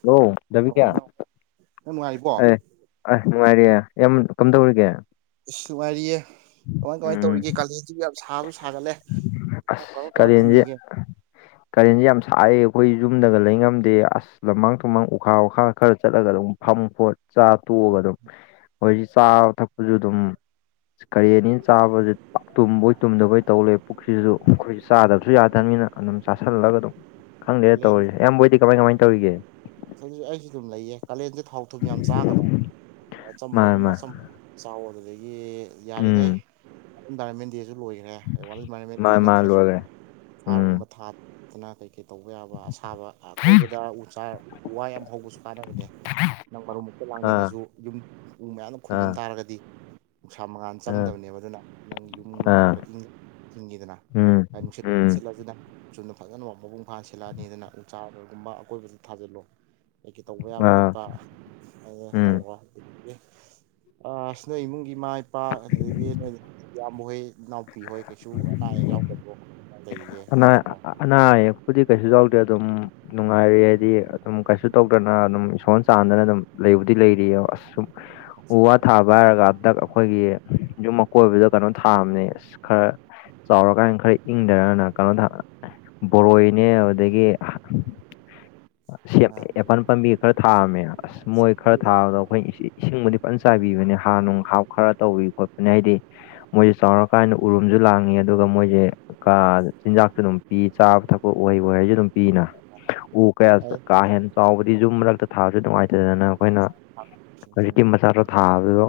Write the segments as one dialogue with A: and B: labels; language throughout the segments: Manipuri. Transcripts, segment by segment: A: ꯍꯜꯂꯣ ꯗꯥ
B: ꯑꯣ
A: ꯕꯤꯀꯦ
B: ꯏꯅꯥꯎ ꯅꯪ ꯅꯨꯡꯉꯥꯏꯔꯤꯕꯣ
A: ꯑꯩ ꯅꯨꯡꯉꯥꯏꯔꯤꯌꯦ ꯏꯌꯥꯝ ꯀꯝꯗꯧꯔꯤꯒꯦ
B: ꯑꯁ ꯅꯨꯡꯉꯥꯏꯔꯤꯌꯦ ꯀꯃꯥꯏ ꯀꯃꯥꯏꯟ
A: ꯎꯝ
B: ꯇꯧꯔꯤꯒꯦ ꯀꯥꯂꯦꯟꯁꯤꯕꯨ ꯌꯥꯝ ꯁꯥꯕꯁꯨ ꯁꯥꯒꯠꯂꯦ ꯑꯣ ꯀꯃꯥꯏꯟ ꯀꯃꯥꯏꯟ ꯍꯤꯡꯉꯤꯒꯦ
A: ꯀꯔꯦꯟꯖꯤ ꯌꯥꯝ ꯁꯥꯏꯌꯦ ꯑꯩꯈꯣꯏ ꯌꯨꯝꯗꯒ ꯂꯩꯉꯝꯗꯦ ꯑꯁ ꯂꯝꯃꯥꯡ ꯇꯨꯃꯥꯡ ꯎꯈꯥ ꯋꯥꯈꯥ ꯈꯔ ꯆꯠꯂꯒ ꯑꯗꯨꯝ ꯐꯝꯃꯤ ꯍꯣꯏ ꯆꯥ ꯇꯣꯑꯒ ꯑꯗꯨꯝ ꯑꯩꯈꯣꯏꯁꯤ ꯆꯥꯕ ꯊꯛꯄꯁꯨ ꯑꯗꯨꯝ ꯏꯁ ꯀꯔꯦꯟꯅꯤꯅ ꯆꯥꯕꯖꯦ ꯄꯛ ꯇꯨꯝꯕꯣꯏ ꯇꯨꯝꯗꯕꯣꯏ ꯇꯧ ꯂꯩ ꯄꯨꯛꯁꯤꯖꯨ ꯑꯈꯣꯏ ꯆꯥꯗꯕꯁꯨ ꯌꯥꯗꯕꯅꯤꯅ ꯑꯗꯨꯝ ꯆꯥꯥꯁꯜꯂꯒ ꯑꯗꯨꯝ ꯈꯪꯗꯦꯗ
B: ꯀꯥꯂꯦꯟ
A: ꯇꯧꯔꯤꯁꯦ ꯏꯌꯥꯝꯍꯣꯏꯗꯤ ꯀꯃꯥꯏ ꯀꯃꯥꯏ ꯇꯧꯔꯤꯒꯦ
B: ꯈꯩꯅꯤ ꯑꯩꯖꯨ ꯑꯗꯨꯝ ꯂꯩꯌꯦ ꯀꯥꯂꯦꯟꯖꯦ ꯊꯥꯎ ꯊꯨꯝ ꯌꯥꯝ ꯆꯥꯒꯅꯣ
A: ꯃꯥꯅꯦ
B: ꯑꯆꯝꯕꯒꯨꯝꯕ
A: ꯃꯥꯅꯦ
B: ꯁꯨꯝ ꯆꯥꯎꯋꯣ ꯑꯗꯨꯗꯒꯤ ꯌꯥꯔꯤꯉꯩ
A: ꯎꯝ
B: ꯏꯟꯚꯥꯏꯔꯣꯟꯃꯦꯟ ꯗꯦꯖꯨ ꯂꯣꯏꯒ ꯒ꯭ꯔꯦ ꯋꯥꯔꯜ ꯏꯟꯚꯥꯏꯔꯣꯟꯃꯦꯟ ꯗꯦ
A: ꯃꯥꯅꯦ ꯃꯥꯅꯦ
B: ꯅꯠꯇ꯭ꯔꯁꯨ
A: ꯂꯣꯏꯒ꯭ꯔꯦ ꯎꯝ
B: ꯑꯥꯔꯒꯨꯝꯕ ꯊꯥꯗꯅ ꯀꯩ ꯀꯩ ꯇꯧꯕ ꯌꯥꯕ ꯑꯁꯥꯕ ꯑꯀꯣꯏꯕꯗ ꯎ ꯆꯥꯔ ꯎ ꯋꯥ ꯌꯥꯝ ꯍꯧꯕꯁꯨ ꯀꯥꯅꯕꯅꯦ ꯅꯪ ꯃꯔꯨꯝ ꯃꯨꯛꯇ
A: ꯑꯥ
B: ꯂꯥꯡꯅꯤꯡꯉꯁꯨ ꯌꯨꯝ ꯎ ꯃꯌꯥꯝꯅ ꯈꯨꯝꯖꯤꯟ
A: ꯑꯥ
B: ꯇꯥꯔꯒꯗꯤ ꯅꯨꯡꯁꯥ ꯃꯉꯥꯟ
A: ꯑꯥ
B: ꯆꯪꯗꯕꯅꯦꯕ ꯑꯗꯨꯅ ꯅꯪ ꯌꯨꯝꯗꯣ
A: ꯑꯥ
B: ꯈꯔ ꯏꯪ ꯊꯤꯡꯉꯤꯗꯅ
A: ꯎꯝ
B: ꯍꯥꯏ ꯅꯨꯡꯁꯤꯠ
A: ꯎꯝ
B: ꯁꯤꯠꯂꯖꯨ ꯅꯪ ꯆꯨꯝꯅ ꯐꯖꯅ ꯃꯄꯨꯡ ꯐꯥꯅ ꯁꯤꯜꯂꯛꯑꯅꯤꯗꯅ ꯎ ꯆꯥꯔꯒꯨꯝꯕ ꯑꯀꯣꯏꯕꯗ ꯊꯥꯖꯤꯜꯂꯣ ꯀꯩ ꯀꯩ ꯇꯧꯕ ꯌꯥꯕ
A: ꯑꯥ
B: ꯈꯣꯠꯄ ꯑꯩꯌꯦ
A: ꯎꯝ
B: ꯇꯧꯔꯣ ꯑꯗꯨꯗꯒꯤ ꯑꯁ ꯅꯣꯏ ꯏꯃꯨꯡꯒꯤ ꯏꯃꯥ ꯏꯄꯥ ꯑꯗꯨꯗꯒꯤ ꯅꯣꯏ ꯏꯌꯥꯝꯕ ꯍꯣꯏ ꯏꯅꯥꯎꯄꯤ ꯍꯣꯏ ꯀꯩꯁꯨ
A: ꯑꯅꯥ
B: [unintelligible]
A: ꯑꯅꯥ ꯑꯌꯦꯛꯄꯨꯗꯤ ꯀꯩꯁꯨ ꯌꯥꯎꯗꯦ ꯑꯗꯨꯝ ꯅꯨꯡꯉꯥꯏꯔꯤ ꯍꯥꯏꯗꯤ ꯑꯗꯨꯝ ꯀꯩꯁꯨ ꯇꯧꯗꯅ ꯑꯗꯨꯝ ꯏꯁꯣꯔ ꯆꯥꯟꯗꯅ ꯑꯗꯨꯝ ꯂꯩꯕꯨꯗꯤ ꯂꯩꯔꯤꯌꯦꯕ ꯑꯁꯨꯝ ꯎ ꯋꯥ ꯊꯥꯕ ꯂꯥꯏꯔꯒ ꯍꯟꯗꯛ ꯑꯩꯈꯣꯏꯒꯤ ꯌꯨꯝ ꯑꯀꯣꯏꯕꯗ ꯀꯩꯅꯣ ꯊꯥꯝꯅꯦ ꯑꯁ ꯈꯔ ꯆꯥꯎꯔꯀꯥꯟ ꯈꯔ ꯏꯪꯗꯔꯅ ꯀꯩꯅꯣ ꯊ ꯕꯣꯔꯣꯏꯅꯦ ꯑꯗꯨꯗꯒꯤ ꯁꯦꯝꯃꯦꯄꯟ ꯄꯥꯝꯕꯤ ꯈꯔ ꯊꯥꯔꯝꯃꯦ ꯑꯁ ꯃꯣꯏ ꯈꯔ ꯊꯥꯕꯗ ꯑꯩꯈꯣꯏ ꯏꯁꯤꯡꯕꯨꯗꯤ ꯐꯖꯅ ꯆꯥꯏꯕꯤꯕꯅꯤ ꯍꯥ ꯅꯨꯡ ꯍꯥꯞ ꯈꯔ ꯇꯧꯕꯤ ꯈꯣꯠꯄꯅꯤ ꯍꯥꯏꯗꯤ ꯃꯣꯏꯁꯦ ꯆꯥꯎꯔꯀꯥꯟꯗ ꯎꯔꯨꯝꯁꯨ ꯂꯥꯡꯉꯤ ꯑꯗꯨꯒ ꯃꯣꯏꯁꯦ ꯀꯥ ꯆꯤꯟꯖꯥꯛꯇ ꯑꯗꯨꯝ ꯄꯤ ꯆꯥꯕ ꯊꯛꯄ ꯑꯣꯏ ꯑꯣꯏꯁꯨ ꯑꯗꯨꯝ ꯄꯤꯅ ꯎ ꯀꯌꯥ ꯀꯥ ꯍꯦꯟꯅ ꯆꯥꯎꯕꯗꯤ ꯌꯨꯝ ꯃꯔꯛꯇ ꯊꯥꯕꯁꯨ ꯅꯨꯡꯉꯥꯏꯇꯗꯅ ꯑꯩꯈꯣꯏꯅ
B: ꯑꯥ
A: ꯍꯧꯖꯤꯛꯀꯤ ꯃꯆꯥꯗꯣ ꯊꯥꯕꯗꯣ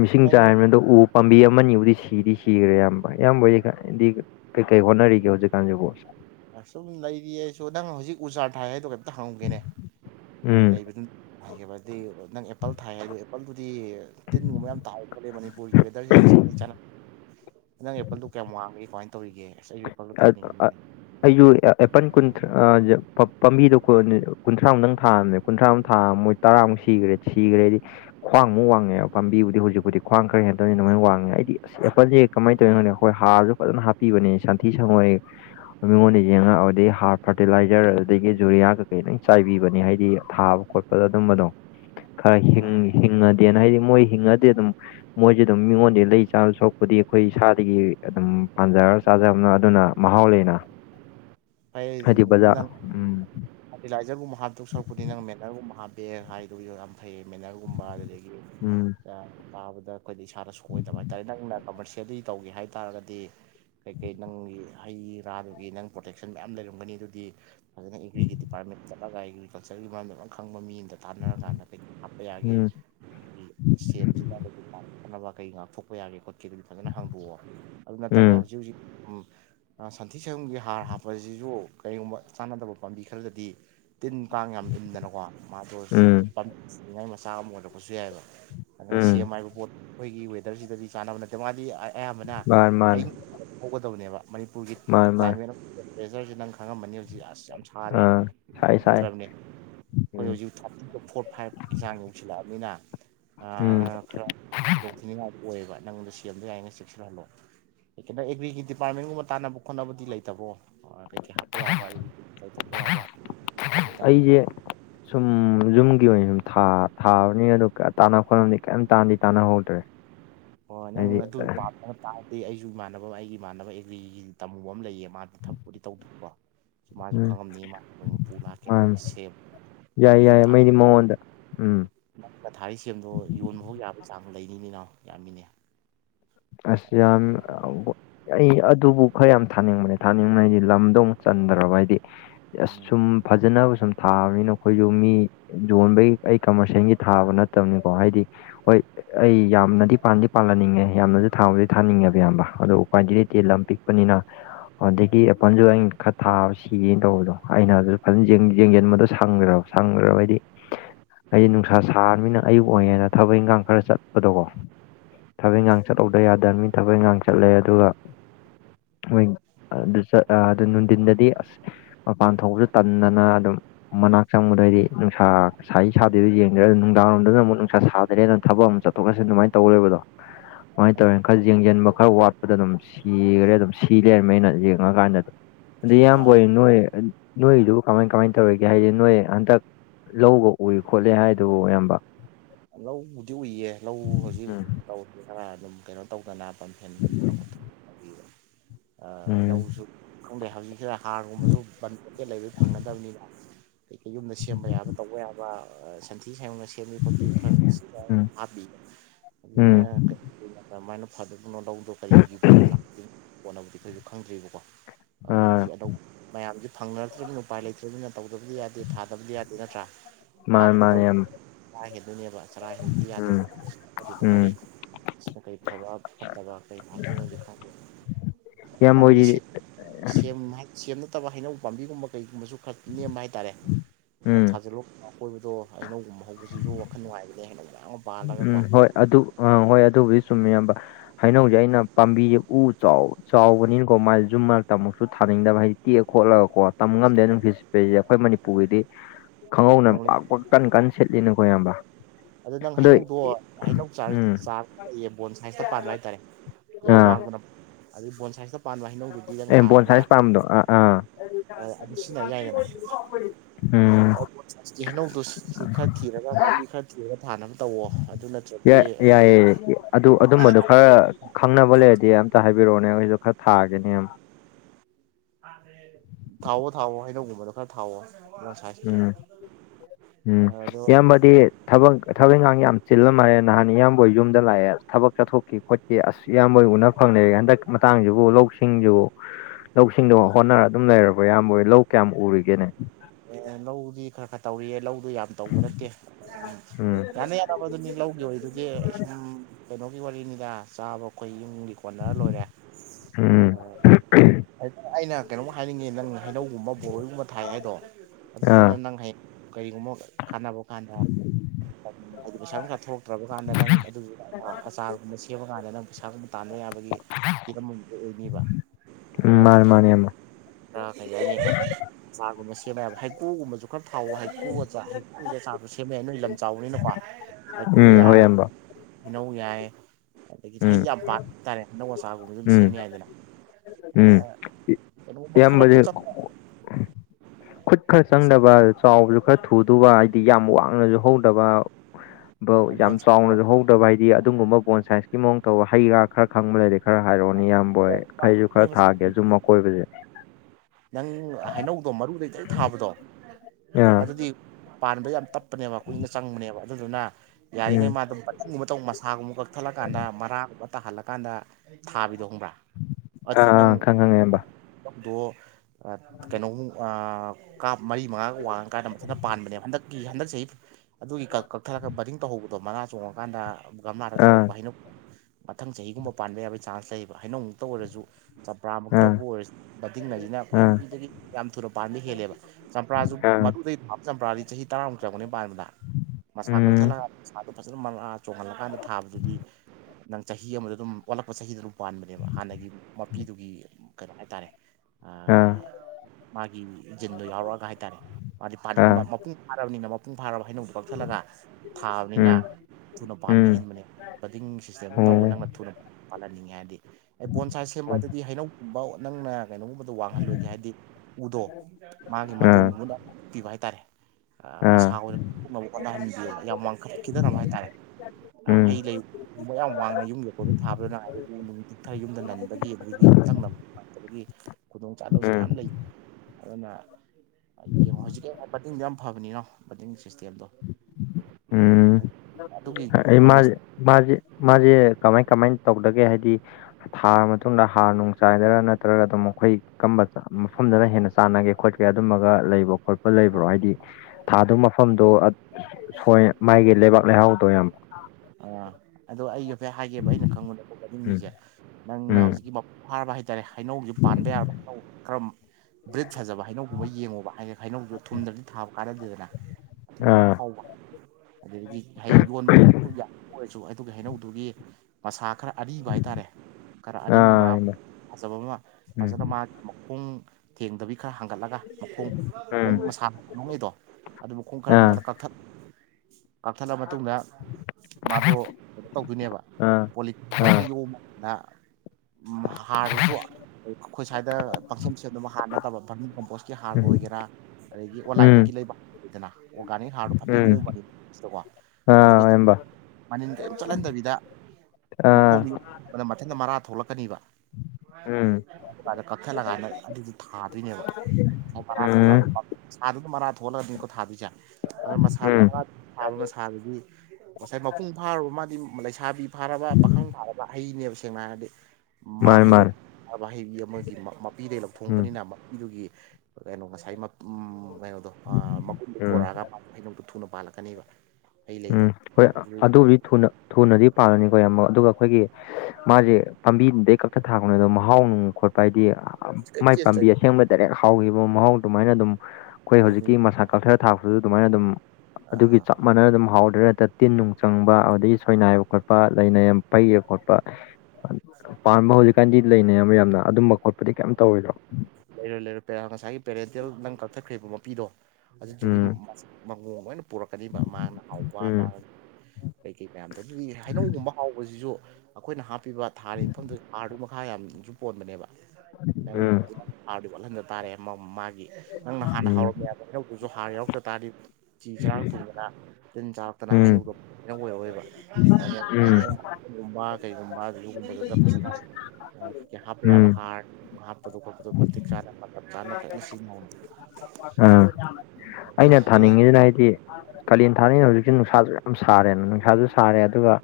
A: ꯃꯤꯁꯤꯡ
B: ꯅꯪ
A: ꯆꯥꯏꯅꯤꯗ ꯎ ꯄꯥꯝꯕꯤ ꯑꯃꯅꯤꯕꯨꯗꯤ ꯁꯤꯗꯤ ꯁꯤꯈ꯭ꯔꯦ ꯑꯌꯥꯝꯕ ꯑꯌꯥꯝꯕꯗꯤ ꯈꯗꯤ ꯀꯩ ꯀꯩ ꯍꯣꯠꯅꯔꯤꯒꯦ ꯍꯧꯖꯤꯛꯀꯥꯟꯁꯤꯕꯨꯣ
B: ꯑꯁꯨꯝ ꯂꯩꯔꯤꯌꯦ ꯑꯩꯁꯨ ꯅꯪ ꯍꯧꯖꯤꯛ ꯎꯖꯥꯔ ꯊꯥꯏ ꯍꯥꯏꯗꯣ ꯀꯩꯝꯇ ꯍꯪꯒꯦꯅꯦ
A: ꯎꯝ
B: ꯂꯩꯕꯗꯨꯅ ꯍꯥꯏꯕꯗꯤ ꯅꯪ ꯑꯦꯄꯜ ꯊꯥꯏ ꯍꯥꯏꯗꯤ ꯃꯜꯗꯨꯗꯤ ꯇꯤꯟꯒꯨꯝꯕ ꯌꯥꯝ ꯇꯥꯏ ꯈꯣꯠꯂꯦ ꯃꯅꯤꯄꯨꯔꯒꯤ ꯋꯦꯗꯔꯁꯤꯗ ꯆꯥꯅꯩ ꯆꯥꯟꯅ ꯅꯪ ꯑꯦꯄꯜꯗꯨ ꯀꯌꯥꯝ ꯋꯥꯡꯒꯦ ꯀꯃꯥꯏ ꯇꯧꯔꯤꯒꯦꯁ
A: ꯑ ꯑꯩꯁꯨ ꯑꯦꯄꯟ ꯄꯥꯝꯕꯤꯗꯣ ꯀꯨꯟꯊ꯭ꯔꯥꯃꯨꯛꯇꯪ ꯊꯥꯑꯕꯅꯦ ꯀꯨꯟꯊ꯭ꯔꯥꯃꯨꯛ ꯊꯥ ꯃꯣꯏ ꯇꯔꯥꯃꯨꯛ ꯁꯤꯈ꯭ꯔꯦ ꯁꯤꯈ꯭ꯔꯦꯗꯤ ꯈ꯭ꯋꯥꯡꯃꯨꯛꯡꯉꯦꯕ ꯄꯥꯝꯕꯨꯗꯤ ꯍꯧꯖꯤꯛꯄꯗꯤ꯭ꯋꯥꯡ ꯈꯔ ꯍꯦꯟꯇꯅꯤꯅ ꯃꯣꯏ ꯋꯥꯡꯉꯦ ꯑꯩꯗꯤ ꯑꯁꯦ ꯀꯃꯥꯏꯅ ꯇꯧꯔꯤꯤ ꯍꯥꯏꯣꯪꯣ ꯑꯩꯈꯣꯏ ꯍꯥꯔꯁꯨ ꯐꯖꯅ ꯍꯥꯞꯄꯤꯕꯅꯦ ꯁꯟꯊꯤ ꯁꯪꯣꯏ ꯃꯤꯉꯣꯟꯗ ꯌꯦꯡꯉꯛꯑꯕꯗꯤ ꯍꯥꯔꯠ ꯐꯔꯇꯤꯂꯥꯏꯖꯔ ꯑꯗꯒꯤ ꯖꯨꯔꯤꯌꯥ ꯀꯩꯀꯩ ꯂꯪ ꯆꯥꯏꯕꯤꯕꯅꯤ ꯍꯥꯏꯗꯤ ꯊꯥꯕ ꯈꯣꯠꯄ ꯑꯗꯨꯝꯕꯗꯣ ꯈꯔ
B: ꯑꯥ
A: ꯍꯤꯡꯉꯗꯤꯦꯅ ꯍꯥꯏꯗꯤ ꯃꯣꯏ ꯍꯤꯡꯉꯗꯤ ꯑꯗꯨꯝ ꯃꯣꯏꯁꯦ ꯑꯗꯨꯝ ꯃꯤꯉꯣꯟꯗ ꯂꯩ ꯆꯥ ꯁꯣꯛꯄꯗꯤ ꯑꯩꯈꯣꯏ ꯏꯁꯥꯗꯒꯤ ꯑꯗꯨꯝ ꯄꯥꯟꯖꯔ ꯆꯥꯖ ꯑꯗꯨꯅ ꯃꯍꯥꯎ ꯂꯩꯅ
B: ꯐꯩ ꯑꯗꯨ
A: ꯍꯥꯏꯗꯤ ꯕꯖꯥꯔ
B: ꯅꯪ
A: ꯎꯝ
B: ꯐꯔꯇꯤꯂꯥꯏꯖꯔꯒꯨꯝꯕ ꯍꯥꯞꯇꯧ ꯁꯔꯛꯄꯗꯤ ꯅꯪ ꯃꯦꯂꯔꯒꯕ ꯍꯥꯞꯄꯦ ꯍꯥꯏꯗꯧ ꯐꯩꯌꯦ ꯃꯦꯅꯔꯒꯨꯝꯕ ꯑꯗꯨꯗꯒꯤ
A: ꯎꯝ
B: ꯇꯥꯕꯗ ꯑꯩꯈꯣꯏꯗ ꯏꯁꯥꯅ ꯁꯣꯏꯗꯕ ꯍꯥꯏꯇꯥꯔꯦ ꯅꯪꯅ ꯀꯃꯔꯁꯑꯦꯜꯜꯂꯤ ꯇꯧꯒꯦ ꯍꯥꯏꯇꯥꯥꯔꯒꯗꯤ ꯀꯩꯀꯩ ꯅꯪꯒꯤ ꯑꯩ ꯔꯥꯗꯨꯒꯤ ꯅꯪ ꯄ꯭ꯔꯣꯇꯦꯛꯁꯟ ꯃꯌꯥꯝ ꯂꯩꯔꯝꯒꯅꯤ ꯑꯗꯨꯗꯤ ꯐꯖꯅ ꯏꯒ꯭ꯔꯤꯒꯤ ꯗꯤꯄꯥꯔꯠꯃꯦꯟꯇ ꯂꯒꯥꯏꯒꯤ ꯀꯜꯆꯔꯒꯤ ꯃꯔꯝꯗ ꯈꯪꯕ ꯃꯤ ꯑꯗ ꯇꯥꯟꯅꯔꯀꯥꯟꯗ ꯀꯩ ꯍꯥꯞꯄ ꯌꯥꯒꯦ
A: ꯎꯝ
B: ꯏꯁꯇꯁꯤ ꯀꯥꯟꯅꯅꯕ ꯀꯩ ꯉꯥꯛꯊꯣꯛꯄ ꯌꯥꯒꯦ ꯈꯣ ꯀꯦꯗꯨꯗꯤ ꯐꯖꯅ ꯍꯥꯡꯗꯣꯛꯑꯣ ꯑꯗꯨ ꯅꯠꯇꯕ
A: ꯎꯝ
B: ꯍꯧꯖꯤꯛ ꯍꯧꯖꯤꯛ ꯁꯟꯊꯤ ꯁꯪꯨꯝꯒꯤ ꯍꯥꯔ ꯍꯥꯞ ꯍꯧꯖꯤꯛꯁꯨ ꯀꯔꯤꯒꯨꯝꯕ ꯆꯥꯟꯅꯗꯕ ꯄꯥꯝꯕꯤ ꯈꯔꯗꯗꯤ ꯇꯤꯟ ꯇꯥꯡ ꯌꯥꯝ ꯏꯟꯗꯅꯀꯣ ꯃꯥꯗꯣ
A: ꯎꯝ
B: ꯄꯥꯝꯕꯤꯅꯤꯡꯉꯥꯏ ꯃꯆꯥꯛ ꯑꯃ ꯑꯣꯏꯔꯛꯄꯁꯨ ꯌꯥꯏꯑꯕ ꯑꯗꯨꯅ ꯁꯦꯝ
A: ꯎꯝ
B: ꯍꯥꯏꯕ ꯄꯣꯠ ꯑꯩꯈꯣꯏꯒꯤ ꯋꯦꯗꯔꯁꯤꯗꯗꯤ ꯆꯥꯅꯕ ꯅꯠꯇꯦ ꯃꯥꯗꯤ ꯑꯌꯥꯝꯕꯅ
A: ꯃꯥꯅꯤ
B: ꯑ
A: ꯃꯥꯅꯤ
B: ꯍꯧꯒꯗꯕꯅꯦꯕ ꯃꯅꯤꯄꯨꯔꯒꯤ
A: ꯃꯥꯅꯤ ꯃꯥꯅꯤ
B: ꯀ꯭ꯂꯥꯏꯃꯦꯠꯄ꯭ꯔꯦꯖꯔꯁꯤ ꯅꯪ ꯈꯪꯉꯝꯕꯅꯤ ꯍꯧꯖꯤꯛ ꯑꯁ ꯌꯥꯝ
A: ꯑꯥ ꯁꯥꯏ ꯁꯥꯏ
B: ꯁꯥꯔꯦꯗ꯭ꯔꯕꯅꯤ ꯑꯩꯈꯣꯏ
A: ꯎꯝ
B: ꯍꯧꯖꯤꯛ ꯊꯥꯔꯇꯤꯟꯗ ꯐꯣꯔ ꯐꯥꯏꯚꯀꯤ ꯆꯥꯡ ꯌꯧꯁꯤꯜꯂꯛꯑꯕꯅꯤꯅ
A: ꯎꯝ
B: ꯈꯔ ꯈꯨꯗꯣꯡ ꯊꯤꯅꯤꯡꯉꯥꯏ ꯑꯣꯏꯌꯦꯕ ꯅꯪꯗꯣ ꯁꯦꯝꯗ ꯌꯥ ꯍꯥꯏꯅ ꯆꯦꯛꯁꯤꯜꯍꯜꯂꯣ ꯀꯩꯅꯣ ꯑꯦꯒ꯭ꯔꯤ ꯗꯤꯄꯥꯔꯠꯃꯦꯟꯒꯨꯝꯕ ꯇꯥꯟꯅꯕ ꯈꯣꯠꯅꯕꯕꯨꯗꯤ ꯂꯩꯇꯕꯣ ꯀꯩꯀꯩ ꯍꯥꯞꯄ ꯌꯥꯕ ꯑꯗꯒꯤ ꯀꯧꯊꯣꯛꯄ ꯌꯥꯕ ꯃꯇꯝ ꯃꯇꯝꯒꯤ
A: ꯑꯩꯁꯦ ꯁꯨꯝ ꯌꯨꯝꯒꯤ ꯑꯣꯏꯅ ꯁꯨꯝ ꯊꯥꯕꯅꯤꯅ ꯑꯗꯨ ꯇꯥꯟꯅ ꯈꯣꯠꯅꯕꯗꯤ ꯀꯔꯤꯝ ꯇꯥꯟꯅꯗꯤ ꯇꯥꯟꯅꯍꯧꯗ꯭ꯔꯦ
B: ꯍꯣꯏꯣꯏ ꯅꯪ
A: ꯍꯥꯏꯗꯤ
B: ꯑꯗꯨ ꯄꯥꯝꯗꯕ ꯇꯥꯔꯗꯤ ꯑꯩꯁꯨ ꯏꯃꯥꯟꯅꯕ ꯑꯩꯒꯤ ꯏꯃꯥꯟꯅꯕ ꯑꯦꯒ꯭ꯔꯤꯒꯤ ꯇꯝꯃꯨꯕ ꯑꯃ ꯂꯩꯌꯦ ꯃꯥ ꯊꯕꯛꯄꯨꯗꯤ ꯇꯧꯗꯦꯀꯣ ꯃꯥꯁꯨ
A: ꯎꯝ
B: ꯈꯪꯉꯝꯅꯤ ꯃꯥ ꯑꯩꯣꯏ ꯃꯄꯨ ꯂꯥꯛꯀꯦ ꯁꯦꯝ
A: ꯌꯥꯏꯌꯦ ꯌꯥꯏꯌꯦ ꯃꯩꯗꯤ ꯃꯉꯣꯟꯗ ꯎꯝ
B: ꯀꯊꯥꯔꯤ ꯁꯦꯝꯗꯣ ꯌꯣꯟꯕꯐꯥꯎ ꯌꯥꯕ ꯆꯥꯡ ꯂꯩꯅꯤꯅꯤꯅꯎ ꯌꯥꯝꯃꯤꯅꯦ
A: ꯑꯁꯤꯌꯥꯝ ꯑꯩ ꯑꯗꯨꯕꯨ ꯈꯔ ꯌꯥꯝ ꯊꯥꯅꯤꯡꯕꯩ ꯊꯥꯅꯤꯡꯕ ꯍꯥꯏꯗꯤ ꯂꯝꯗꯧ ꯑꯃꯨꯛ ꯆꯟꯗ꯭ꯔꯕ ꯍꯥꯏꯗꯤ ꯑꯁ
B: ꯎꯝ
A: ꯁꯨꯝ ꯐꯖꯅꯕ ꯁꯨꯝ ꯊꯥꯕꯅꯤꯅ ꯑꯩꯈꯣꯏꯁꯨ ꯃꯤ ꯌꯣꯟꯕꯒꯤ ꯑꯩ ꯀꯃꯔꯁꯦꯜꯒꯤ ꯊꯥꯕ ꯅꯠꯇꯕꯅꯤꯀꯣ ꯍꯥꯏꯗꯤ ꯍꯣꯏ ꯑꯩ ꯌꯥꯝꯅꯗꯤ ꯄꯥꯟꯗꯤ ꯄꯥꯜꯍꯟꯅꯤꯡꯉꯦ ꯌꯥꯝꯅꯗꯤ ꯊꯥꯕꯗꯤ ꯊꯥꯅꯤꯡꯉꯦꯕ ꯑꯌꯥꯝꯕ ꯑꯗꯣ ꯀ꯭ꯋꯥꯟꯇꯤꯇꯤ ꯇꯦꯜ ꯑꯃ ꯄꯤꯛꯄꯅꯤꯅ ꯑꯣ ꯑꯗꯒꯤ ꯑꯦꯄꯜꯁꯨ ꯑꯩꯅ ꯈꯔ ꯊꯥꯕ ꯁꯤꯒꯦꯅ ꯇꯧꯕꯗꯣ ꯑꯩꯅ ꯑꯗꯨꯁꯨ ꯐꯖꯅ ꯌꯦꯡꯁꯤꯟꯕꯗꯣ ꯁꯪꯈ꯭ꯔꯕꯁꯨ ꯁꯪꯈ꯭ꯔꯕꯗꯤ
B: [unintelligible]
A: ꯑꯩꯗꯤ ꯅꯨꯡꯁꯥ ꯁꯥꯔꯕꯅꯤꯅ ꯑꯌꯨꯛ ꯑꯣꯏꯅ ꯊꯕꯛ ꯏꯟꯈꯥꯡ ꯈꯔ ꯆꯠꯄꯗꯣꯀꯣ ꯊꯕꯛ ꯏꯟꯈꯥꯡ ꯆꯠꯍꯧꯗ ꯌꯥꯗꯕ ꯃꯤ ꯊꯕꯛ ꯏꯟꯒꯥꯡ ꯆꯠꯂꯦ ꯑꯗꯨꯒ ꯃꯣꯏ ꯑꯗꯨ ꯑꯗꯨ ꯅꯨꯡꯊꯤꯟꯗꯗꯤ ꯑꯁ ꯃꯄꯥꯟ ꯊꯣꯛꯄꯁꯨ ꯇꯟꯗꯅ ꯑꯗꯨꯝ ꯃꯅꯥꯛ ꯆꯪꯕꯗꯩꯗꯤ ꯅꯨꯡꯁꯥ ꯁꯥꯏ ꯁꯥꯗꯦꯗꯣ ꯌꯦꯡꯗ꯭ꯔꯦ ꯑꯗꯨ ꯅꯨꯡꯗꯥꯡꯔꯣꯝꯗꯅ ꯑꯃꯨꯛ ꯅꯨꯡꯁꯥ ꯁꯥꯗ꯭ꯔꯦ ꯑꯗꯨꯅ ꯊꯕꯛ ꯑꯃꯨꯛ ꯆꯠ ꯑꯗꯨꯃꯥꯏ ꯇꯧꯔꯦꯕ ꯑꯗꯨꯝ ꯁꯨꯃꯥꯏꯅ
B: ꯎꯝ
A: ꯇꯧꯔꯦꯅ ꯈꯔ ꯌꯦꯡꯁꯤꯟꯕ ꯈꯔ ꯋꯥꯠꯄꯗ ꯑꯗꯨꯝ ꯁꯤꯈꯔꯦ ꯑꯗꯨꯝ ꯁꯤ ꯂꯩꯔꯝꯃꯦ ꯑꯩꯅ ꯌꯦꯡꯉꯀꯥꯟꯗ ꯑꯗꯨꯝ
B: ꯑ
A: ꯑꯗꯨ
B: ꯍꯣꯏ
A: ꯌꯥꯝꯕ
B: ꯑꯩ
A: ꯑꯣꯏ ꯅꯣꯏ ꯅꯣꯏꯗꯨꯕꯨ ꯀꯃꯥꯏ ꯀꯃꯥꯏꯅ ꯇꯧꯔꯤꯒꯦ ꯍꯥꯏꯗꯤ ꯅꯣꯏ ꯍꯟꯗꯛ ꯂꯧꯒ ꯎꯏ ꯈꯣꯠꯂꯦ ꯍꯥꯏꯗꯨꯕꯨ ꯏꯌꯥꯝꯕ
B: ꯂꯧꯕꯨꯗꯤ ꯎꯏꯌꯦ ꯂꯧ ꯍꯧꯖꯤꯛ
A: ꯎꯝ
B: ꯇꯗꯦ ꯈꯔ ꯑꯗꯨꯝ ꯀꯩꯅꯣ ꯇꯧꯗꯅ ꯄꯝꯐꯦꯟ ꯂꯤꯡꯗꯅ ꯈꯣꯠꯇꯅ
A: ꯎꯝ
B: ꯂꯧꯁꯨ ꯈꯪꯗꯦ ꯍꯧꯖꯤꯛꯁꯤꯗ ꯍꯥꯔꯒꯨꯝꯕꯁꯨ ꯕꯟ ꯂꯩꯕ ꯐꯪꯅꯗꯕꯅꯤꯅ ꯀꯩ ꯀꯩ ꯌꯨꯝꯗ ꯁꯦꯝꯕ ꯌꯥꯕ ꯇꯧꯕ ꯌꯥꯕ ꯁꯟꯊꯤ ꯁꯟꯌꯨꯡꯅ ꯁꯦꯝꯕꯤ ꯈꯣꯠꯄꯤꯗꯨ
A: ꯎꯝ
B: ꯑꯗꯨ
A: ꯎꯝ
B: ꯀ ꯀꯔꯤꯒꯤ ꯐꯤꯕꯝꯗ ꯂꯥꯛꯇꯧꯅꯣ ꯀꯔꯤꯁꯨ ꯈꯪꯗ꯭ꯔꯤꯕ ꯍꯧꯖꯤꯛ
A: ꯑꯥ
B: ꯍꯧꯖꯤꯛ ꯑꯗ ꯃꯌꯥꯝꯁꯤ ꯐꯪꯅꯔꯛꯇ꯭ꯔꯕ ꯎꯄꯥꯏ ꯂꯩꯇ꯭ꯔꯕꯅꯤꯅ ꯇꯧꯗꯕꯗꯤ ꯌꯥꯗꯦ ꯊꯥꯗꯕꯗꯤ ꯌꯥꯗꯦ ꯅꯠꯇ꯭ꯔꯥ
A: ꯃꯥꯅꯦ
B: ꯊꯥꯗꯗꯤ
A: ꯃꯥꯅꯦ
B: ꯇꯧꯗ
A: ꯏꯌꯥꯝꯕ
B: ꯆꯔꯥ ꯍꯦꯟꯗꯣꯏꯅꯦꯕ ꯆꯔꯥ ꯍꯦꯟꯗꯤ
A: ꯎꯝ
B: ꯌꯥꯗꯕ ꯍꯥꯏꯗꯤ
A: ꯎꯝ
B: ꯍꯣꯠꯅꯔꯤ ꯀꯩ ꯐꯕ ꯐꯠꯇ ꯇꯥꯕ ꯀꯩ
A: ꯏꯌꯥꯝꯕ ꯍꯣꯏꯗꯤ
B: ꯂꯪꯒꯤꯁꯤ ꯁꯦꯝ ꯅꯠꯇꯕ ꯍꯩꯅꯧ ꯄꯥꯝꯕꯤꯒꯨꯝꯕ ꯀꯩꯒꯨꯝꯕꯁꯨ ꯈꯔ ꯅꯦꯝꯕ ꯍꯥꯏꯇꯥꯔꯦ
A: ꯎꯝ
B: ꯊꯥꯖꯜꯂꯣ ꯑꯀꯣꯏꯕꯗꯣ ꯍꯩꯅꯧꯒꯨꯝꯕ ꯍꯧꯕꯁꯤꯁꯨ ꯋꯥꯈꯜ ꯅꯨꯡꯉꯥꯏꯕꯅꯦ ꯍꯥꯏꯗꯤ ꯃꯌꯥꯝ ꯄꯥꯜꯂꯒꯀꯣ
A: ꯎꯝ ꯍꯣꯏ ꯑꯗꯨ ꯑ ꯍꯣꯏ ꯑꯗꯨꯕꯨꯗꯤ ꯆꯨꯝꯃꯤ ꯏꯌꯥꯝꯕ ꯍꯩꯅꯩꯁꯦ ꯑꯩꯅ ꯄꯥꯝꯕꯤꯁꯦ ꯎ ꯆꯥꯎꯕꯅꯤꯅꯀꯣ ꯃꯥꯏ ꯌꯨꯝ ꯃꯔꯛꯇ ꯑꯃꯨꯛꯁꯨ ꯊꯥꯅꯤꯡꯗꯕ ꯍꯥꯏꯗꯤ ꯇꯦꯛꯑ ꯈꯣꯠꯂꯒꯀꯣ ꯇꯝ ꯉꯝꯗꯦ ꯅꯨꯡꯁꯤꯠ ꯁꯤꯠꯄꯁꯦ ꯑꯩꯈꯣꯏ ꯃꯅꯤꯄꯨꯔꯒꯤꯗꯤ ꯈꯪꯍꯧꯅ
B: ꯅꯣꯡꯂꯤꯡ
A: ꯄꯥꯛꯄ ꯀꯟ ꯀꯟ ꯁꯦꯠꯂꯤꯅꯀꯣ ꯏꯌꯥꯝꯕ
B: ꯑꯗꯨ ꯅꯪ
A: ꯑꯗꯣ
B: ꯍꯩꯅꯧꯗꯣ ꯍꯩꯅꯧ
A: ꯎꯝ
B: ꯕꯣꯟ ꯁꯥꯏꯁꯇ ꯄꯥꯟꯕ ꯍꯥꯏꯇꯥꯔꯦ ꯌꯥꯝ
A: ꯑꯥ
B: ꯋꯥꯡꯗꯅ ꯕꯣꯟ ꯁꯥꯏꯟꯁꯇ ꯄꯥꯟꯕ ꯍꯩꯅꯧꯗꯨꯗꯪ
A: ꯑꯦ ꯕꯣꯟ
B: ꯊꯥꯔꯒ
A: ꯁꯥꯏꯟꯁ ꯄꯥꯝꯕꯗꯣ ꯑꯥ ꯑꯥ
B: ꯑꯗꯨ ꯁꯤꯟꯅ ꯌꯥꯏꯗꯅ
A: ꯎꯝ
B: ꯍꯩꯅꯧꯗꯣ ꯈꯔ ꯊꯤꯔꯒ ꯂꯝꯕꯤ ꯈꯔ ꯊꯤꯔꯒ ꯊꯥꯅꯕ ꯇꯧꯋꯣ ꯑꯗꯨ ꯅꯠꯇ꯭ꯔꯗꯤ
A: ꯌꯥꯏꯌꯦ ꯑꯗꯨ ꯑꯗꯨꯝꯕꯗꯣ ꯈꯔ ꯈꯪꯅꯕ ꯂꯩꯔꯗꯤ ꯑꯝꯇ ꯍꯥꯏꯕꯤꯔꯛꯑꯣꯅꯦ ꯑꯩꯈꯣꯏꯁꯨ ꯈꯔ ꯊꯥꯒꯦꯅꯦ
B: ꯊꯥꯎꯋꯣ ꯊꯥꯎꯋꯣ ꯍꯩꯅꯧꯒꯨꯝꯕꯗꯣ ꯈꯔ ꯊꯥꯎꯋꯣ ꯕꯣꯟ ꯁꯥꯏꯖꯀꯤ
A: ꯎꯝ ꯎꯝ
B: ꯑꯗꯣ
A: ꯏꯌꯥꯝꯕꯗꯤ ꯊꯕꯛ ꯊꯕꯛ ꯏꯪꯈꯥꯡ ꯌꯥꯝ ꯆꯤꯜꯂ ꯃꯥꯜꯂꯦ ꯅꯍꯥꯟ ꯏꯌꯥꯝꯕ ꯌꯨꯝꯗ ꯂꯥꯛꯑꯦ ꯊꯕꯛ ꯆꯠꯊꯣꯛꯈꯤ ꯈꯣ ꯑꯁ ꯏꯌꯥꯝꯕ ꯎꯅ ꯐꯪꯗꯦ ꯍꯟꯗꯛ ꯃꯇꯥꯡꯁꯤꯕꯨ ꯂꯧꯁꯤꯡꯁꯤꯕꯨ ꯂꯧꯁꯤꯡꯗꯣ ꯍꯣꯠꯅꯔ ꯑꯗꯨꯝ ꯍꯣꯠꯅꯔ ꯂꯩꯔꯕ ꯑꯌꯥꯝꯕ ꯑꯣꯏ ꯂꯧ ꯀꯌꯥꯝ ꯎꯔꯤꯒꯦꯅꯦ
B: ꯂꯧꯗꯤ ꯈꯔ ꯈꯔ ꯇꯧꯔꯤꯌꯦ ꯂꯧꯗꯨ ꯌꯥꯝ ꯇꯧꯕ ꯅꯠꯇꯦ ꯎꯝ ꯌꯥꯅꯤ ꯆꯥꯕꯗꯨꯅꯤ ꯂꯧ ꯑꯣꯏ ꯑꯗꯨꯗꯤ ꯁꯨꯝ ꯀꯩꯅꯣꯒꯤ ꯋꯥꯔꯤꯅꯤꯗ ꯆꯥꯕ ꯑꯩꯈꯣꯏ ꯌꯨꯝꯒꯤ ꯀꯣꯟꯅꯔ ꯂꯣꯏꯔꯦ
A: ꯎꯝ
B: ꯍꯥꯏ ꯑꯩꯅ ꯀꯩꯅꯣꯝ ꯍꯥꯏꯅꯤꯡꯉꯦ ꯅꯪ ꯍꯩꯅꯧꯒꯨꯝꯕ ꯕꯣꯔꯣꯏꯒꯨꯝꯕ ꯊꯥꯏ ꯍꯥꯏꯗꯣ ꯑꯗꯨꯗꯨꯅ
A: ꯑꯥ
B: ꯅꯪ ꯍꯦꯛ ꯀꯔꯤꯒꯨꯝꯕ ꯀꯥꯟꯅꯕ ꯀꯥꯟꯗ ꯍꯥꯏꯗꯤ ꯄꯩꯁꯥ ꯅꯨꯡꯁꯥ ꯊꯣꯛꯇ꯭ꯔꯕ ꯀꯥꯟꯗ ꯅꯪ ꯑꯗꯨ ꯑꯆꯥꯔꯒꯨꯝꯕ ꯁꯦꯝꯕ ꯀꯥꯟꯗ ꯅꯪ ꯄꯩꯁꯥꯒꯨꯝꯕ ꯇꯥꯟꯕ ꯌꯥꯕꯒꯤ ꯍꯤꯔꯝ ꯑꯃ ꯑꯣꯏꯅꯤꯕ
A: ꯎꯝ ꯃꯥꯅꯦ ꯃꯥꯅꯦ ꯏꯌꯥꯝꯕ
B: ꯑꯆꯥꯔꯒꯨꯝꯕ ꯁꯦꯝꯕ ꯈꯔ ꯊꯥꯎꯕ ꯍꯩꯀꯨ ꯍꯩꯀꯨ ꯑꯆꯥꯔꯒꯨꯝꯕꯁꯨ ꯁꯦꯝꯃ ꯌꯥꯏꯅ ꯅꯣꯏ ꯂꯝ ꯆꯥꯎꯕꯅꯤꯅꯀꯣ
A: ꯎꯝ ꯍꯣꯏ ꯏꯌꯥꯝꯕ
B: ꯍꯅꯧ ꯌꯥꯏ ꯑꯗꯒꯤꯗꯤ ꯍꯩ
A: ꯎꯝ
B: ꯌꯥꯝ ꯄꯥꯟꯇꯥꯥꯔꯗꯤ ꯍꯩꯅꯧ ꯑꯆꯥꯔꯒꯨꯝꯕꯁꯨ ꯑꯗꯨꯝ
A: ꯎꯝ
B: ꯁꯦꯝ ꯌꯥꯏꯗꯅ
A: ꯎꯝ
B: ꯃꯈ ꯈꯔ ꯈꯨ
A: ꯏꯌꯥꯝꯕꯁꯦ
B: ꯆ
A: ꯈꯨꯠ ꯈꯔ ꯆꯪꯗꯕ ꯆꯥꯎꯕꯁꯨ ꯈꯔ ꯊꯨꯗꯕ ꯍꯥꯏꯗꯤ ꯌꯥꯝ ꯋꯥꯡꯅꯁꯨ ꯍꯧꯗꯕ ꯕꯧ ꯌꯥꯝꯅ
B: ꯕꯣꯟꯁꯥꯏꯗꯣ
A: ꯆꯥꯎꯅꯁꯨ ꯍꯧꯗꯕ ꯍꯥꯏꯗꯤ ꯑꯗꯨꯒꯨꯝꯕ ꯕꯣꯟ ꯁꯥꯏꯟꯁꯀꯤ ꯃꯑꯣꯡ ꯇꯧꯕ ꯍꯩꯒ ꯈꯔ ꯈꯪꯕ ꯂꯩꯔꯦ ꯈꯔ ꯍꯥꯏꯔꯛꯑꯣꯅꯤ ꯏꯕꯣꯏ ꯑꯩꯩꯁꯨ ꯈꯔ ꯊꯥꯒꯦ ꯑꯗꯨꯨꯝ ꯑꯀꯣꯏꯕꯁꯦ
B: ꯅꯪ ꯍꯥꯏꯩꯅꯧꯗꯣ ꯃꯔꯨꯗ ꯈꯤ ꯊꯥꯕꯗꯣ
A: ꯑꯥ
B: ꯑꯗꯨꯗꯤ ꯄꯥꯟꯕꯗ ꯌꯥꯝ ꯇꯞ ꯆꯄꯅꯦꯕ ꯀꯨꯏꯅ ꯆꯪꯕꯅꯦꯕ ꯑꯗꯨꯗꯨꯅ
A: ꯎꯝ ꯑꯥ
B: ꯌꯥꯔꯤꯉꯩ ꯃꯥ ꯑꯗꯨꯝ ꯏꯒꯨꯝꯕ ꯇꯧ ꯃꯁꯥꯒꯨꯝꯕ ꯀꯛꯊꯠꯂꯀꯥꯟꯗ ꯃꯔꯥꯒꯨꯝꯕ ꯇꯥꯍꯜꯂꯀꯥꯟꯗ ꯊꯥꯕꯤꯗꯧ ꯈꯪꯕ꯭ꯔꯥ ꯑꯁꯤ
A: ꯑꯥ ꯈꯪ ꯈꯪꯉꯦ ꯏꯌꯥꯝꯕ
B: ꯅꯪꯗꯣ ꯀꯩꯅꯣꯃꯨ ꯀꯥꯞ ꯃꯔꯤ ꯃꯉꯥꯒ ꯋꯥꯡꯉ ꯀꯥꯏꯗ ꯃꯊꯇ ꯄꯥꯟꯕꯅꯦꯕ ꯍꯟꯗꯛꯀꯤ ꯍꯟꯗꯛ ꯆꯍꯤ ꯑꯗꯨꯒꯤ ꯀ ꯀꯛꯊꯠꯂꯒ ꯕꯗꯤꯡ ꯇꯧꯍꯧꯕꯗꯣ ꯃꯅꯥ ꯆꯣꯡꯉꯀꯥꯟꯗ ꯒꯝꯂꯥꯗ
A: ꯑꯥ
B: ꯊꯥꯗꯣꯛꯄ ꯍꯩꯅꯨ ꯃꯊꯪ ꯆꯍꯤꯒꯨꯝꯕ ꯄꯥꯟꯕ ꯌꯥꯕꯒꯤ ꯆꯥꯟꯁ ꯂꯩꯌꯦꯕ ꯍꯥꯏꯅꯧ ꯇ ꯑꯣꯏꯔꯁꯨ
A: ꯑꯥ
B: ꯆꯝꯄ꯭ꯔꯥꯃꯨꯛꯇꯕꯨ ꯑꯣꯏꯔꯕꯗꯤꯤꯡꯅꯁꯤꯅ
A: ꯑꯥ
B: ꯑꯗꯨꯗꯤ ꯌꯥꯝ ꯊꯨꯅ ꯄꯥꯟꯕ ꯍꯦꯜꯂꯦꯕ ꯆꯝꯄ꯭ꯔꯥꯁꯨ
A: ꯑꯥ
B: ꯃꯔꯨꯗꯩ ꯊꯥꯕ ꯆꯝꯄ꯭ꯔꯥꯗꯤ ꯆꯍꯤ ꯇꯔꯥꯃꯨꯛ ꯆꯪꯄꯅꯤ ꯄꯥꯟꯕꯗ ꯃꯁꯥ
A: ꯎꯝ
B: ꯀꯛꯊꯠꯂꯀꯥꯟꯗ ꯃꯁꯥꯗꯣ ꯐꯖꯅ ꯃꯪꯉꯛꯑ ꯆꯣꯡꯍꯜꯂꯀꯥꯟꯗ ꯊꯥꯕꯗꯨꯗꯤ ꯅꯪ ꯆꯍꯤ ꯑꯃꯗ ꯑꯗꯨꯝ ꯑꯣꯜꯂꯛꯄ ꯆꯍꯤꯗ ꯑꯗꯨꯝ ꯄꯥꯟꯕꯅꯦꯕ ꯍꯥꯟꯅꯒꯤ ꯃꯄꯤꯗꯨꯒꯤ ꯀꯩꯅꯣ ꯍꯥꯏꯇꯥꯔꯦ
A: ꯑꯥ
B: ꯃꯥꯒꯤꯖꯤꯟꯗꯣ ꯌꯥꯎꯔꯛꯑꯒ ꯍꯥꯏꯇꯥꯔꯦ ꯃꯥꯗꯤ ꯄꯥ
A: ꯑꯥ
B: ꯃꯄꯨꯡ ꯐꯥꯔꯕꯅꯤꯅ ꯃꯄꯨꯡ ꯐꯥꯔꯕ ꯍꯥꯏꯅꯧ ꯀꯛꯊꯠꯂꯒ
A: ꯎꯝ
B: ꯊꯥꯕꯅꯤꯅ ꯊꯨꯅ ꯄꯥꯟꯕ
A: ꯎꯝ
B: ꯍꯦꯟꯕꯅꯤ ꯄꯕꯗꯤꯡ ꯁꯤꯁꯇꯦꯝꯗꯣ ꯇꯧꯕ
A: ꯑꯣ
B: ꯅꯪꯅ ꯊꯨꯅ ꯄꯥꯜꯍꯟꯅꯤꯡꯉꯦ ꯍꯥꯏꯔꯗꯤ ꯑꯩ ꯕꯣꯟꯁꯥꯏ ꯁꯦꯝꯕ ꯑꯗꯨꯗꯤ ꯍꯩꯅꯧ ꯕꯥꯥꯎ ꯅꯪꯅ ꯀꯩꯅꯣꯒꯨꯝꯕꯗꯣ ꯋꯥꯡꯍꯜꯂꯣꯏ ꯍꯥꯏꯗꯤ ꯎꯗꯣ ꯃꯥꯒꯤ
A: ꯑꯥ
B: ꯃꯇꯣꯟꯒꯗꯨꯗ ꯄꯤꯕ ꯍꯥꯏꯇꯥꯔꯦ ꯃꯁꯥ
A: ꯑꯥ
B: ꯑꯣꯏꯅ ꯀꯣꯛꯅꯕ ꯍꯣꯠꯅꯍꯟꯕꯤꯦꯅ ꯌꯥꯝ ꯋꯥꯡꯈꯠꯈꯤꯗꯅꯕ ꯍꯥꯏ ꯇꯥꯔꯦ ꯍꯩ
A: ꯎꯝ
B: ꯂꯩ ꯌꯕ ꯌꯥꯝ ꯋꯥꯡꯅ ꯌꯨꯝꯒꯤꯀꯣꯏꯗ ꯊꯥꯕꯗꯅ ꯑꯗꯒꯤꯃꯤ ꯄꯤꯛꯊꯔ ꯌꯨꯝꯗ ꯅꯟꯕꯒꯤ ꯑꯗꯒꯤ ꯌꯨꯝꯊꯪꯅꯕꯥꯏꯇꯒꯤ ꯆꯥꯗꯕꯁꯨ
A: ꯎꯝ
B: ꯌꯥꯝ ꯂꯩ ꯑꯗꯨꯅ ꯌꯦꯡꯉꯣ ꯍꯧꯖꯤꯛꯀꯤ ꯄꯇꯤꯡꯗꯣ ꯌꯥꯝ ꯐꯕꯅꯤꯅꯣ ꯕꯇꯤꯡ ꯁꯤꯁꯇꯦꯝꯗꯣ
A: ꯎꯝ
B: ꯑꯗꯨꯒꯤ
A: ꯏꯃ
B: ꯅꯣꯂꯦꯖ
A: ꯃꯥꯁꯦ ꯃꯥꯁꯦ ꯀꯃꯥꯏ ꯀꯃꯥꯏꯅ ꯇꯧꯗꯒꯦ ꯍꯥꯏꯗꯤ ꯊꯥꯔ ꯃꯇꯨꯡꯗ ꯍꯥꯔ ꯅꯨꯡ ꯆꯥꯏꯗꯔ ꯅꯠꯇ꯭ꯔꯒ ꯑꯗꯨꯝ ꯃꯈꯣꯏ ꯀꯔꯝꯕ ꯃꯐꯝꯗꯅ ꯍꯦꯟꯅ ꯆꯥꯟꯅꯒꯦ ꯈꯣꯠꯀꯦ ꯑꯗꯨꯃꯒ ꯂꯩꯕ ꯈꯣꯠꯄ
B: ꯑꯣ
A: ꯂꯩꯕ꯭ꯔꯣ ꯍꯥꯏꯗꯤ ꯊꯥꯗ ꯃꯐꯝꯗꯣ ꯁꯣꯏ ꯃꯥꯒꯤ ꯂꯩꯕꯥꯛ ꯂꯩꯍꯥꯎꯗꯣ ꯌꯥꯝ
B: ꯑꯥ ꯑꯗꯣ ꯑꯩꯁꯨ ꯍꯥꯏꯐꯦ ꯍꯥꯏꯒꯦꯕ ꯑꯩꯅ ꯈꯪꯕꯗ
A: ꯎꯝ
B: ꯍꯥꯏꯠꯅꯤꯡꯉꯤꯁꯦ ꯅꯪꯅ
A: ꯎꯝ
B: ꯍꯧꯖꯤꯛꯀꯤ ꯐꯥꯔꯕ ꯍꯥꯏꯇꯥꯔꯦ ꯍꯩꯅꯧꯁꯤ ꯄꯥꯟꯕ ꯌꯥꯔꯕꯧꯔ ꯕ꯭ꯔꯤꯠ ꯐꯖꯕ ꯍꯩꯅꯧꯒꯨꯝꯕ ꯌꯦꯡꯉꯣꯕ ꯍꯥꯏ ꯍꯩꯅꯧꯗꯨꯗꯣ ꯊꯨꯝꯗ꯭ꯔꯗꯤ ꯊꯥꯕ ꯀꯥꯟꯅꯗꯦꯗꯅ ꯑ ꯊꯨꯝꯕ
A: ꯑꯥ
B: ꯑꯍꯥꯎꯕ ꯑꯗꯨꯗꯒꯤ ꯍꯌꯦꯡ ꯌꯣꯟꯕ ꯄꯖꯥ ꯑꯣꯏꯔꯁꯨ ꯑꯗꯨꯒꯒꯤ ꯍꯩꯅꯧꯗꯨꯒꯤ ꯃꯁꯥ ꯈꯔ ꯑꯔꯤꯕ ꯍꯥꯏꯇꯥꯔꯦ ꯈꯔ ꯑꯅꯤꯡꯕ
A: ꯑꯥ
B: ꯐꯖꯕ ꯑꯃ
A: ꯎꯝ
B: ꯐꯖꯅ ꯃꯥ ꯃꯈꯣꯡ ꯊꯦꯡꯗꯕꯤ ꯈꯔ ꯍꯥꯡꯒꯠꯂꯒ ꯃꯈꯣꯡ ꯃꯈꯣꯡ
A: ꯎꯝ
B: ꯃꯁꯥ ꯅꯣꯡꯉꯩꯗꯣ ꯑꯗꯨ ꯃꯈꯣꯡ ꯈꯔ
A: ꯑꯥ
B: ꯍꯥꯡꯒꯠꯂꯒ ꯀꯛ ꯀꯥꯞꯊ ꯀꯥꯞꯊꯠꯂ ꯃꯇꯨꯡꯗ ꯃꯥꯗꯣꯣ ꯇꯧꯗꯣꯏꯅꯦꯕ
A: ꯑꯥ
B: ꯄꯣꯂꯤꯇꯤꯟ ꯇꯧꯔꯒ
A: ꯑꯥ
B: ꯌꯣꯗ ꯃꯍ ꯍꯥꯔ ꯌ ꯑꯩꯈꯣꯏ ꯁ꯭ꯋꯥꯏꯗ ꯄꯪꯁꯝ ꯁꯦꯝꯕ ꯍꯥꯔ ꯅꯠꯇꯕ ꯄꯪꯁꯝ ꯀꯝꯄꯣꯁꯀꯤ ꯍꯥꯔꯒ ꯑꯣꯏꯒꯦꯔꯥ ꯑꯗꯒꯤ
A: ꯎꯝ
B: ꯑꯣꯟꯂꯥꯏꯟꯗꯒꯤ ꯂꯩꯕꯗꯅ ꯑꯣꯔꯒꯥꯅꯤꯛ ꯍꯥꯔꯗꯣ ꯐꯖꯅ
A: ꯎꯝ
B: ꯌꯣꯕꯅꯤ ꯁꯤꯗꯀꯣ
A: ꯑꯥ
B: ꯑꯗꯨꯒ
A: ꯑꯌꯥꯝꯕ
B: ꯃꯅꯤꯟ ꯀꯔꯤꯝ ꯆꯠꯍꯟꯗꯕꯤꯗ
A: ꯑꯥ
B: ꯃꯈꯣꯡ ꯌꯣꯗ ꯃꯊꯟꯇ ꯃꯔꯥ ꯊꯣꯛꯂꯛꯀꯅꯤꯕ
A: ꯎꯝ
B: ꯗ ꯀꯛꯊꯠꯂꯀꯥꯟꯗ ꯑꯗꯨꯗꯤ ꯊꯥꯗꯣꯏꯅꯦꯕ ꯅ ꯃꯔꯥ
A: ꯎꯝ
B: ꯊꯣꯛꯂꯛꯑꯕ ꯁꯥꯗꯨꯅ ꯃꯔꯥ ꯊꯣꯛꯂꯒꯅꯤꯀꯣ ꯊꯥꯗꯣꯏꯁꯥꯠ ꯑꯗꯨ ꯃꯁꯥꯗꯨ
A: ꯎꯝ
B: ꯇ ꯊꯕꯅꯁꯥꯗꯨꯗꯤ ꯉꯁꯥꯏ ꯃꯄꯨꯡ ꯐꯥꯔꯨꯕ ꯃꯥꯗꯤ ꯂꯩꯁꯥꯕꯤ ꯐꯥꯔꯕ ꯄꯥꯈꯪ ꯐꯥꯔꯕ ꯍꯩꯅꯦꯕ ꯁꯦꯡꯅ ꯍꯥꯏꯔꯒꯗꯤ ꯃꯥ
A: ꯃꯥꯅꯤ
B: ꯍꯩꯅꯧ
A: ꯃꯥꯅꯤ
B: ꯐꯕ ꯍꯩꯕꯤ ꯑꯃꯒꯤ ꯃꯄꯤꯗꯒꯤ
A: ꯎꯝ
B: ꯂꯧꯊꯣꯛꯕꯅꯤꯅ ꯃꯄꯤꯗꯨꯒꯤ ꯀꯩꯅꯣ ꯉꯁꯥꯏ ꯀꯩꯅꯣꯗꯣ ꯃꯒꯨꯟꯗꯣ
A: ꯎꯝ
B: ꯄꯣꯔꯛꯑꯒ ꯍꯩꯅꯣꯛꯗꯣ ꯊꯨꯅ ꯄꯥꯜꯂꯛ ꯀꯥꯅꯦꯕ ꯍꯩ ꯂꯩꯗꯣ
A: ꯎꯝ ꯍꯣꯏ ꯑꯗꯨꯕꯨꯗꯤ ꯊꯨꯅ ꯊꯨꯅꯗꯤ ꯄꯥꯜꯂꯅꯤꯀꯣ ꯌꯥꯝ ꯑꯗꯨꯒ ꯑꯩꯈꯣꯏꯒꯤ ꯃꯥꯖꯦ ꯄꯥꯝꯕꯤꯗꯨꯗꯩ ꯀꯛꯊꯥ ꯊꯥꯕꯅꯦ ꯑꯗꯣ ꯃꯍꯥꯎ ꯅꯨꯡ ꯈꯣꯠꯄ ꯍꯥꯏꯗꯤ
B: ꯀꯔꯤꯝ
A: ꯃꯥꯏ
B: ꯆꯦꯟꯖ
A: ꯄꯥꯝꯕꯤ ꯑꯁꯦꯡꯕ ꯗꯥꯏꯔꯦꯛ ꯍꯥꯎꯈꯤꯕ ꯃꯍꯥꯎ ꯑꯗꯨꯃꯥꯏꯅ ꯑꯗꯨꯝ ꯑꯩꯈꯣꯏ
B: ꯂꯩ
A: ꯍꯧꯖꯤꯛꯀꯤ ꯃꯁꯥ ꯀꯛꯊꯠꯂ ꯊꯥꯛꯄꯗꯨꯁꯨ ꯑꯗꯨꯃꯥꯏꯅ ꯑꯗꯨꯝ ꯑꯗꯨꯒꯤ ꯆꯞ ꯃꯥꯟꯅꯅ ꯑꯗꯨꯝ ꯐꯥꯎꯗꯔꯠꯇ ꯇꯤꯟ ꯅꯨꯡ ꯆꯪꯕ ꯑꯗꯒꯤ ꯁꯣꯏꯅꯥꯏꯕ ꯈꯣꯠꯄ ꯂꯩꯅ ꯌꯥꯝ ꯄꯩꯌꯦ ꯈꯣꯠꯄ ꯄꯥꯟꯕ ꯍꯧꯖꯤꯛꯀꯥꯟꯗꯤ ꯂꯩꯅꯩ ꯌꯥꯝꯕ ꯌꯥꯝꯅ ꯑꯗꯨꯝꯕ ꯈꯣꯠꯄꯗꯤ ꯀꯩꯝ ꯇꯧꯔꯣꯏꯗ꯭ꯔꯣ
B: ꯂꯩꯔꯣꯏ ꯂꯩꯔꯣ ꯄꯦꯔ ꯉꯁꯥꯏꯒꯤ ꯄꯦꯔꯦꯟꯇꯦꯜ ꯅꯪ ꯀꯛꯊꯈ꯭ꯔꯤꯕ ꯃꯄꯤꯗꯣ ꯑꯗꯨꯗꯨꯒꯤ
A: ꯎꯝ
B: ꯃꯑꯣꯡ ꯂꯣꯏꯅ ꯄꯨꯔꯛꯀꯅꯤꯕ ꯃꯥꯅ ꯍꯥꯎꯕ ꯃꯥ
A: ꯎꯝ
B: ꯀꯩꯀꯩ ꯃꯌꯥꯝꯗꯣ ꯑꯗꯨꯒꯤ ꯍꯩꯅꯧꯒꯨꯝꯕ ꯍꯥꯎꯕꯁꯤꯁꯨ ꯑꯩꯈꯣꯏꯅ ꯍꯥꯞꯄꯤꯕ ꯊꯥꯔꯤ ꯃꯐꯝꯗꯨ ꯍꯥꯔꯗꯨ ꯃꯈꯥ ꯌꯥꯝꯁꯨ ꯄꯣꯟꯕꯅꯦꯕ
A: ꯎꯝ
B: ꯍꯥꯔꯗꯤ ꯋꯥꯠꯍꯟꯗ ꯇꯥꯔꯦ ꯃꯥꯒꯤ ꯅꯪꯅ ꯍꯥꯟꯅ ꯍꯥꯎꯔꯝꯃꯦꯕ ꯍꯩꯅꯧꯗꯨꯖꯨ ꯍꯥꯔ ꯌꯥꯎꯔꯛꯇ ꯇꯥꯔꯗꯤ ꯆꯤ ꯆꯔꯥꯡ ꯊꯣꯡꯗꯅ ꯇꯤꯟ ꯆꯥꯔꯛꯇꯅ
A: ꯎꯝ ꯎꯝ
B: ꯍꯩꯅꯧꯗꯣ ꯑꯩꯅꯧꯕ ꯌꯥꯎꯋꯦꯕ
A: ꯎꯝ
B: ꯑꯗꯨꯅ ꯒꯨꯝꯕ ꯀꯩꯒꯨꯝꯕ ꯑꯗꯨꯒꯒꯨꯝꯕꯗꯨꯗ ꯐꯖꯅ ꯍꯥꯞꯄ ꯌꯥꯕ
A: ꯎꯝ
B: ꯍꯥꯔ ꯍꯥ ꯄꯗꯣ ꯈꯣꯠꯄꯗꯣ ꯃꯇꯤꯛ ꯆꯥꯅ ꯃꯇꯝ ꯆꯥꯅ ꯐꯖꯅ ꯁꯤꯖꯤꯟꯅꯧ
A: ꯑꯥ
B: ꯑꯗꯨ
A: ꯑꯩꯅ ꯊꯥꯅꯤꯡꯉꯤꯁꯤꯅ ꯍꯥꯏꯗꯤ ꯀꯥꯂꯦꯟ ꯊꯥꯅꯤꯅ ꯍꯧꯖꯤꯛꯁꯨ ꯅꯨꯡꯁꯥꯁꯨ ꯌꯥꯝ ꯁꯥꯔꯦꯅ ꯅꯨꯡꯁꯥꯁꯨ ꯁꯥꯔꯦ ꯑꯗꯨꯒ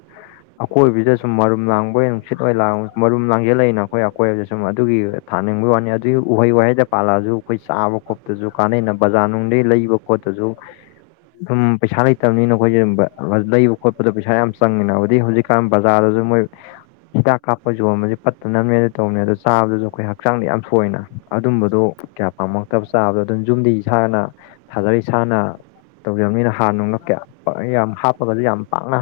A: ꯑꯀꯣꯏꯕꯤꯗ ꯁꯨꯝ ꯃꯔꯨꯝ ꯂꯥꯡꯕ ꯑꯣꯏꯅ ꯅꯨꯡꯁꯤꯠ ꯑꯣꯏ ꯂꯥ ꯃꯔꯨꯝ ꯂꯥꯡꯖꯦꯜꯂꯩꯅ ꯑꯩꯈꯣꯏ ꯑꯀꯣꯏꯕꯗ ꯁꯨꯝ ꯑꯗꯨꯒꯤ ꯊꯥꯅꯤꯡꯕꯒꯤ ꯋꯥꯅꯤ ꯑꯗꯨꯒꯤ ꯎꯍꯩ ꯋꯥꯍꯩꯗ ꯄꯥꯜꯂꯛꯑꯁꯨ ꯑꯩꯈꯣꯏ ꯆꯥꯕ ꯈꯣꯄꯇꯁꯨ ꯀꯥꯟꯅꯩꯅ ꯕꯖꯥꯔ ꯅꯨꯡꯗꯩ ꯂꯩꯕ ꯈꯣꯠꯇꯁꯨ ꯁꯨꯝ ꯄꯩꯁꯥ ꯂꯩꯇꯕꯅꯤ ꯅ ꯑꯩꯈꯣꯏꯖꯦ ꯑꯗꯨꯕ ꯂꯩꯕ ꯈꯣꯠꯄꯗ ꯄꯩꯁꯥ ꯌꯥꯝ ꯆꯪꯉꯤꯅ ꯑꯥꯗꯨꯗꯩ ꯍꯧꯖꯤꯛ [unintelligible] ꯕꯖꯥꯔꯗꯁꯨ ꯃꯣꯏ ꯍꯤꯗꯥꯛ ꯀꯥꯞꯄ ꯌꯣꯟꯕꯖꯤ ꯄꯠꯇꯅꯕꯅꯦꯅ ꯇꯧꯅꯦ ꯑꯗꯣ ꯆꯥꯕꯗꯨꯖꯨ ꯑꯩꯈꯣꯏ ꯍꯛꯆꯥꯡꯗꯤ ꯌꯥꯝ ꯁꯣꯛꯄ ꯑꯣꯏꯅ ꯑꯗꯨꯝꯕꯗꯣ ꯀꯌꯥ ꯄꯥꯝꯃꯛꯇꯕ ꯆꯥꯕꯗꯣ ꯑꯗꯨꯝ ꯌꯨꯝꯗꯩ ꯏꯁꯥꯅ ꯊꯥꯖꯔ ꯏꯁꯥꯅ ꯇꯧꯖꯕꯅꯤꯅ ꯍꯥꯥꯔ ꯅꯨꯡꯅ ꯀꯌꯥ ꯌꯥꯝ ꯍꯥꯞꯄꯒꯖꯨ ꯌꯥꯝ ꯄꯥꯛꯅ